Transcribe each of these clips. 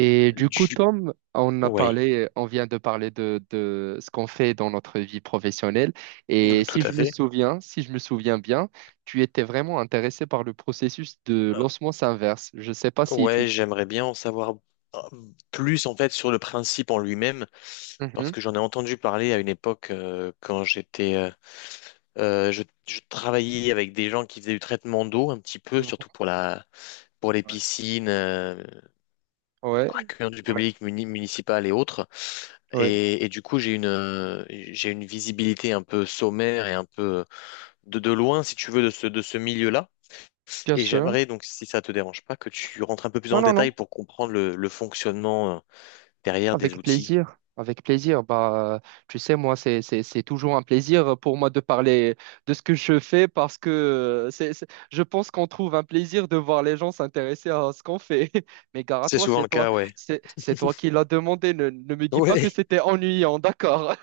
Et du coup, Du... Tom, on a Ouais, parlé, on vient de parler de ce qu'on fait dans notre vie professionnelle. Et tout si à je me fait. souviens, si je me souviens bien, tu étais vraiment intéressé par le processus de Euh, l'osmose inverse. Je ne sais pas si Ouais, tu... j'aimerais bien en savoir euh, plus en fait sur le principe en lui-même, parce Mhm, que j'en ai entendu parler à une époque quand je travaillais avec des gens qui faisaient du traitement d'eau un petit peu, mhm. surtout pour les piscines, Ouais, accueillant du ouais, public municipal et autres. ouais, Et du coup, j'ai une visibilité un peu sommaire et un peu de loin, si tu veux, de ce milieu-là. bien Et sûr. j'aimerais donc, si ça te dérange pas, que tu rentres un peu plus Non, dans le non, non. détail pour comprendre le fonctionnement derrière des Avec outils. plaisir, avec plaisir. Bah, tu sais, moi, c'est toujours un plaisir pour moi de parler de ce que je fais parce que je pense qu'on trouve un plaisir de voir les gens s'intéresser à ce qu'on fait. Mais gare à C'est toi, souvent c'est le toi, cas, ouais. c'est toi qui l'as demandé. Ne me dis pas que Oui. c'était ennuyant, d'accord?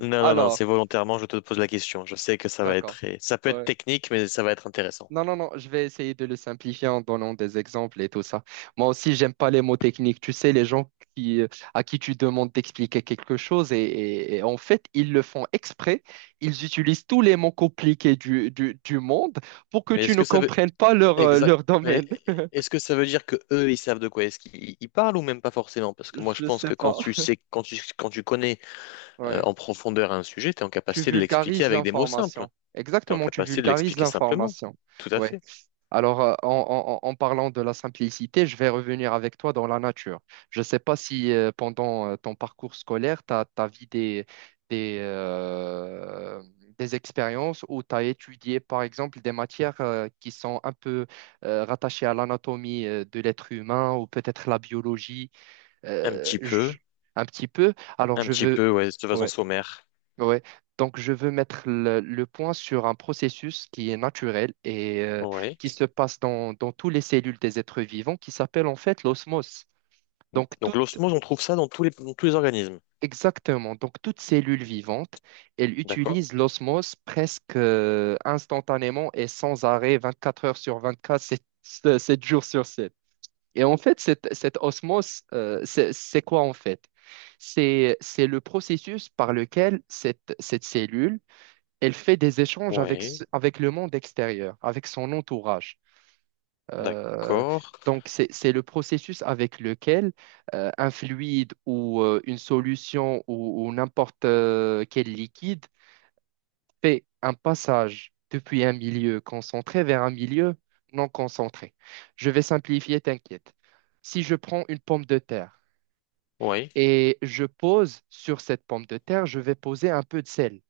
Non, non, non, Alors, c'est volontairement, je te pose la question. Je sais que ça va être d'accord. Ça peut être Ouais. technique, mais ça va être intéressant. Non, non, non, je vais essayer de le simplifier en donnant des exemples et tout ça. Moi aussi, j'aime pas les mots techniques. Tu sais, les gens qui, à qui tu demandes d'expliquer quelque chose et en fait, ils le font exprès. Ils utilisent tous les mots compliqués du monde pour que Mais tu est-ce ne que ça veut comprennes pas leur, Exact. leur Mais domaine. est-ce que ça veut dire que eux, ils savent de quoi est-ce qu'ils ils parlent ou même pas forcément? Parce que moi, je Je pense sais que quand pas. tu sais, quand tu connais Ouais. en profondeur un sujet, tu es en Tu capacité de l'expliquer vulgarises avec des mots simples. l'information. Tu es en Exactement, tu capacité de vulgarises l'expliquer simplement. l'information. Tout à Ouais. fait. Alors, en parlant de la simplicité, je vais revenir avec toi dans la nature. Je ne sais pas si pendant ton parcours scolaire, tu as vu des, des, euh, des expériences où tu as étudié, par exemple, des matières qui sont un peu rattachées à l'anatomie de l'être humain ou peut-être la biologie, Un euh, petit peu. j- un petit peu. Alors, Un je petit veux... peu, ouais, de façon Ouais. sommaire. Ouais. Donc, je veux mettre le point sur un processus qui est naturel et Oui. qui se passe dans, dans toutes les cellules des êtres vivants, qui s'appelle en fait l'osmose. Donc, tout, Donc l'osmose, on trouve ça dans tous les organismes. exactement. Donc, toute cellule vivante, elle D'accord? utilise l'osmose presque instantanément et sans arrêt, 24 heures sur 24, sept jours sur 7. Et en fait, cette, cette osmose, c'est quoi en fait? C'est le processus par lequel cette, cette cellule elle fait des échanges avec, Oui. Avec le monde extérieur, avec son entourage. Euh, D'accord. donc, c'est le processus avec lequel un fluide ou une solution ou n'importe quel liquide fait un passage depuis un milieu concentré vers un milieu non concentré. Je vais simplifier, t'inquiète. Si je prends une pomme de terre Oui. et je pose sur cette pomme de terre, je vais poser un peu de sel,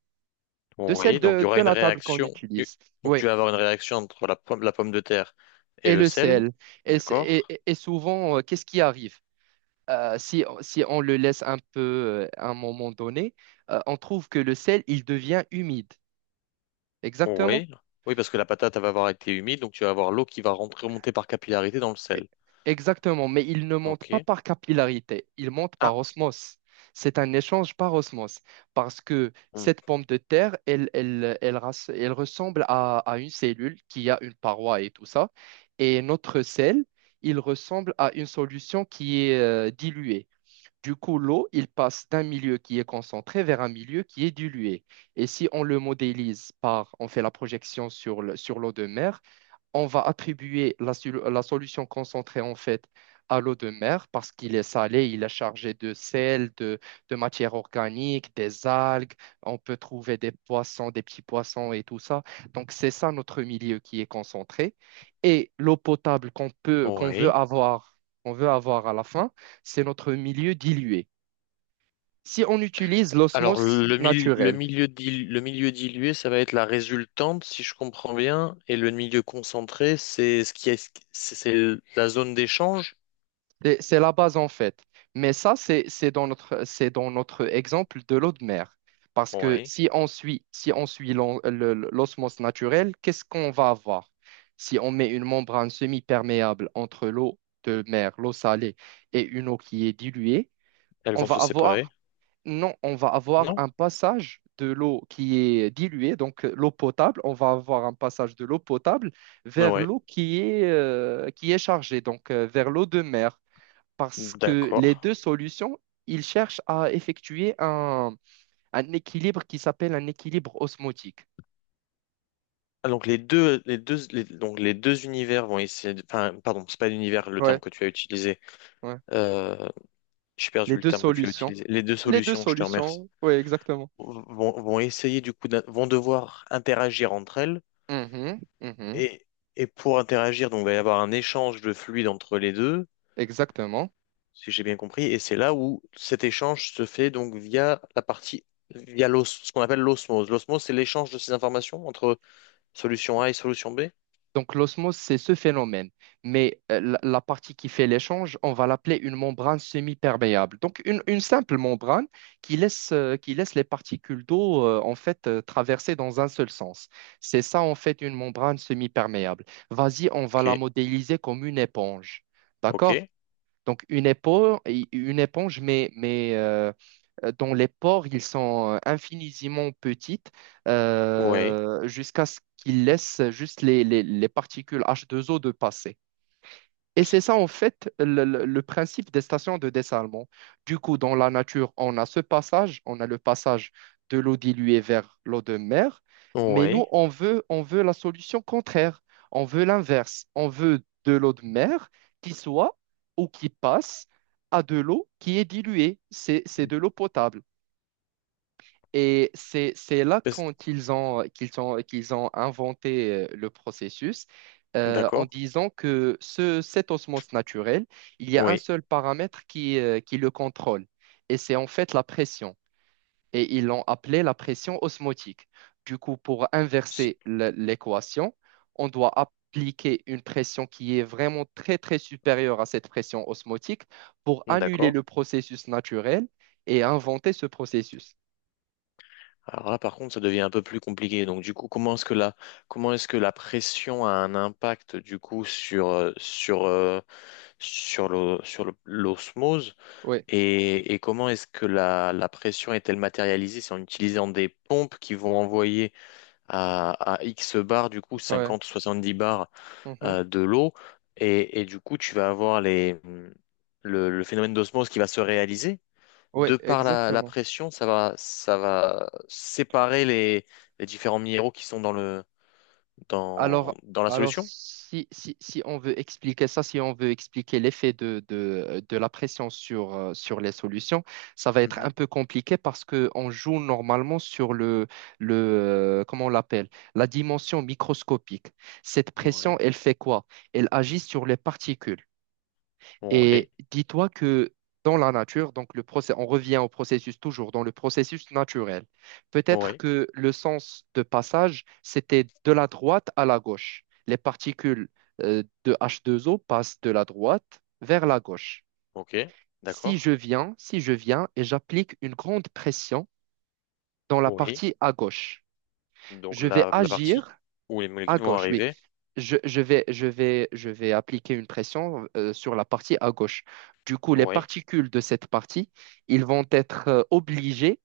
de sel Oui. Donc il y aura de une la table qu'on réaction. utilise. Donc Oui, tu vas avoir une réaction entre la pomme de terre et et le le sel. sel. Et, s- et- D'accord? et- et- souvent, qu'est-ce qui arrive? Si, si on le laisse un peu à un moment donné, on trouve que le sel, il devient humide. Exactement. Oui. Oui, parce que la patate elle va avoir été humide, donc tu vas avoir l'eau qui va rentrer, remonter par capillarité dans le E- sel. Exactement. Mais il ne monte pas Ok. par capillarité, il monte par Ah. osmose. C'est un échange par osmose. Parce que cette pomme de terre, elle ressemble à une cellule qui a une paroi et tout ça. Et notre sel, il ressemble à une solution qui est diluée. Du coup, l'eau, il passe d'un milieu qui est concentré vers un milieu qui est dilué. Et si on le modélise par, on fait la projection sur l'eau de mer, on va attribuer la, la solution concentrée en fait à l'eau de mer parce qu'il est salé, il est chargé de sel, de matière organique, des algues, on peut trouver des poissons, des petits poissons et tout ça. Donc c'est ça notre milieu qui est concentré. Et l'eau potable qu'on peut, Oui. Qu'on veut avoir à la fin, c'est notre milieu dilué. Si on utilise Alors, l'osmose le naturelle, milieu le milieu dilué, ça va être la résultante, si je comprends bien, et le milieu concentré, c'est ce qui est, c'est la zone d'échange. c'est la base en fait. Mais ça, c'est dans notre, c'est dans notre exemple de l'eau de mer. Parce que Oui, si on suit, si on suit l'osmose naturelle, qu'est-ce qu'on va avoir? Si on met une membrane semi-perméable entre l'eau de mer, l'eau salée, et une eau qui est diluée, elles on vont va se séparer. avoir, non, on va avoir Non? un passage de l'eau qui est diluée, donc l'eau potable, on va avoir un passage de l'eau potable Ah vers ouais, l'eau qui est chargée, donc vers l'eau de mer parce que les d'accord. deux solutions, ils cherchent à effectuer un équilibre qui s'appelle un équilibre osmotique. Ah, donc les deux univers vont essayer enfin, pardon, c'est pas l'univers le terme Ouais, que tu as utilisé. ouais. Euh, j'ai perdu Les le deux terme que tu as solutions. utilisé. Les deux Les deux solutions, je te remercie, solutions, oui, exactement. Vont essayer du coup, vont devoir interagir entre elles. Mhm, mhm, Et, et pour interagir, donc, il va y avoir un échange de fluide entre les deux, exactement. si j'ai bien compris, et c'est là où cet échange se fait donc via la partie, via l'os, ce qu'on appelle l'osmose. L'osmose, c'est l'échange de ces informations entre solution A et solution B. Donc l'osmose, c'est ce phénomène. Mais la, la partie qui fait l'échange, on va l'appeler une membrane semi-perméable. Donc une simple membrane qui laisse les particules d'eau en fait traverser dans un seul sens. C'est ça en fait une membrane semi-perméable. Vas-y, on Ok, va la modéliser comme une éponge. D'accord? ok, Donc, une éponge mais, mais dont les pores ils sont infiniment petites oui, jusqu'à ce qu'ils laissent juste les, les particules H2O de passer. Et c'est ça, en fait, le, le principe des stations de dessalement. Du coup, dans la nature, on a ce passage, on a le passage de l'eau diluée vers l'eau de mer, mais nous, oui. On veut la solution contraire, on veut l'inverse, on veut de l'eau de mer qui soit ou qui passe à de l'eau qui est diluée, c'est de l'eau potable. Et c'est là Parce- quand ils ont, qu'ils ont, qu'ils ont inventé le processus en d'accord, disant que ce, cette osmose naturelle, il y a un oui. seul paramètre qui le contrôle, et c'est en fait la pression. Et ils l'ont appelé la pression osmotique. Du coup, pour Si. inverser l'équation, on doit appliquer une pression qui est vraiment très, très supérieure à cette pression osmotique pour annuler D'accord. le processus naturel et inventer ce processus. Alors là, par contre, ça devient un peu plus compliqué. Donc, du coup, comment est-ce que la pression a un impact, du coup, sur l'osmose? Oui, Et comment est-ce que la pression est-elle matérialisée? C'est en utilisant des pompes qui vont envoyer à X bar, du coup, ouais. 50, 70 bars Mhm. De l'eau. Et du coup, tu vas avoir le phénomène d'osmose qui va se réaliser Oui, de par la exactement. pression, ça va séparer les différents minéraux qui sont Alors, dans la alors solution. si, si, si on veut expliquer ça, si on veut expliquer l'effet de la pression sur, sur les solutions, ça va être un Mhm. peu compliqué parce qu'on joue normalement sur le, le comment on l'appelle, la dimension microscopique. Cette pression, Ouais, elle fait quoi? Elle agit sur les particules. Et ouais, dis-toi que dans la nature, donc on revient au processus toujours, dans le processus naturel. Peut-être ouais, que le sens de passage, c'était de la droite à la gauche. Les particules de H2O passent de la droite vers la gauche. ok, Si je d'accord, viens, si je viens et j'applique une grande pression dans la oui. partie à gauche, Donc je vais la partie agir où les à molécules vont gauche, oui. arriver, Je vais appliquer une pression sur la partie à gauche. Du coup, les oui. particules de cette partie, ils vont être obligés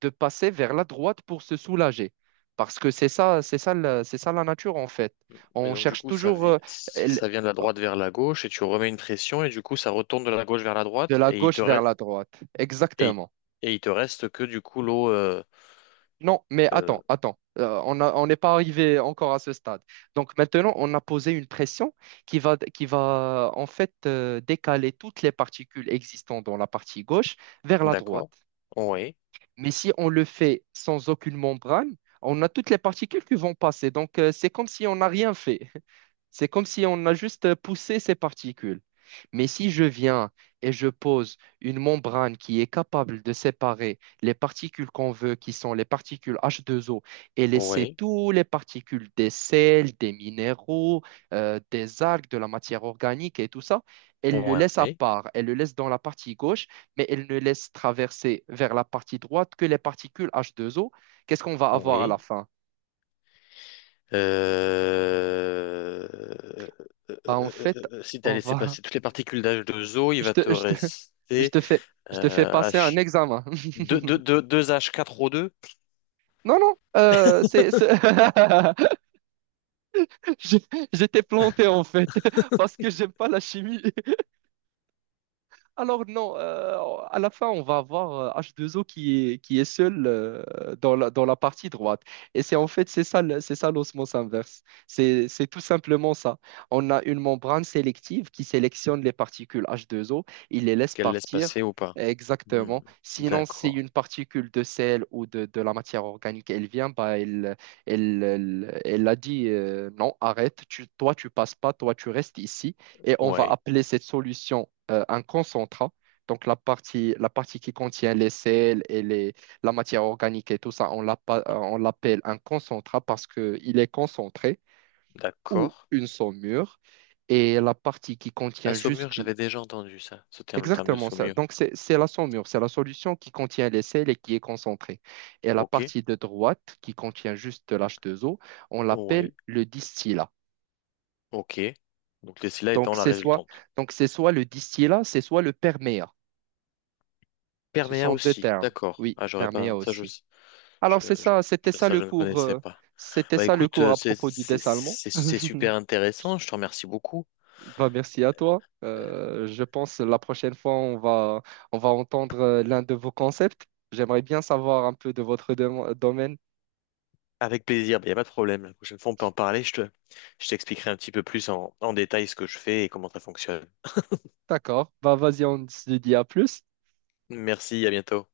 de passer vers la droite pour se soulager. Parce que c'est ça, c'est ça, c'est ça la nature en fait. Mais On donc du cherche coup, toujours l- ça vient de la droite vers la gauche et tu remets une pression et du coup, ça retourne de la gauche vers la de droite la et gauche vers la droite. et, Exactement. et il te reste que du coup l'eau, Non, mais euh, attends, attends. On n'est pas arrivé encore à ce stade. Donc maintenant, on a posé une pression qui va en fait décaler toutes les particules existantes dans la partie gauche vers la droite. d'accord, oui, Mais si on le fait sans aucune membrane, on a toutes les particules qui vont passer. Donc c'est comme si on n'a rien fait. C'est comme si on a juste poussé ces particules. Mais si je viens et je pose une membrane qui est capable de séparer les particules qu'on veut, qui sont les particules H2O, et laisser oui, toutes les particules des sels, des minéraux, des algues, de la matière organique et tout ça, elle le laisse à oui, part, elle le laisse dans la partie gauche, mais elle ne laisse traverser vers la partie droite que les particules H2O, qu'est-ce qu'on va avoir à la oui. fin? Euh, euh, Bah, en fait, Si tu as on laissé va passer toutes les particules dh deux o il je va te, te je te, je rester te fais, passer un H... examen. 2, h 4 o deux Non, non, Je- J'étais planté en fait, parce que j'aime pas la chimie. Alors non, à la fin, on va avoir H2O qui est seul dans la partie droite. Et c'est en fait, c'est ça, c'est ça l'osmose inverse. C'est tout simplement ça. On a une membrane sélective qui sélectionne les particules H2O, il les laisse qu'elle laisse partir. passer ou pas. Hmm. Exactement. Sinon, si D'accord. une particule de sel ou de la matière organique, elle vient, bah, elle a dit non, arrête, tu, toi, tu passes pas, toi, tu restes ici. Et on va Ouais, appeler cette solution un concentrat. Donc la partie qui contient les sels et les, la matière organique et tout ça, on l'appelle un concentrat parce qu'il est concentré ou d'accord. une saumure. Et la partie qui La contient juste... saumure, j'avais déjà entendu ça, ce terme, le terme de Exactement ça. saumure. Donc c'est la saumure, c'est la solution qui contient les sels et qui est concentrée. Et la Ok, partie de droite qui contient juste de l'H2O, on l'appelle ouais, le distillat. ok. Donc les cila étant Donc la c'est soit, résultante. donc c'est soit le distillat, c'est soit le perméat. Ce Perméa sont deux aussi, termes. d'accord. Oui, Ah, j'aurais perméa pas. Aussi. je- Alors, c'est ça, c'était ça Ça, le je ne cours, connaissais pas. c'était Bah ça le écoute, cours à propos du dessalement. C'est super intéressant, je te remercie beaucoup. Bah, merci à toi. Je pense la prochaine fois, on va entendre l'un de vos concepts. J'aimerais bien savoir un peu de votre domaine. Avec plaisir, il n'y a pas de problème. La prochaine fois, on peut en parler, je t'expliquerai un petit peu plus en détail ce que je fais et comment ça fonctionne. D'accord. Bah, vas-y, on se dit à plus. Merci, à bientôt.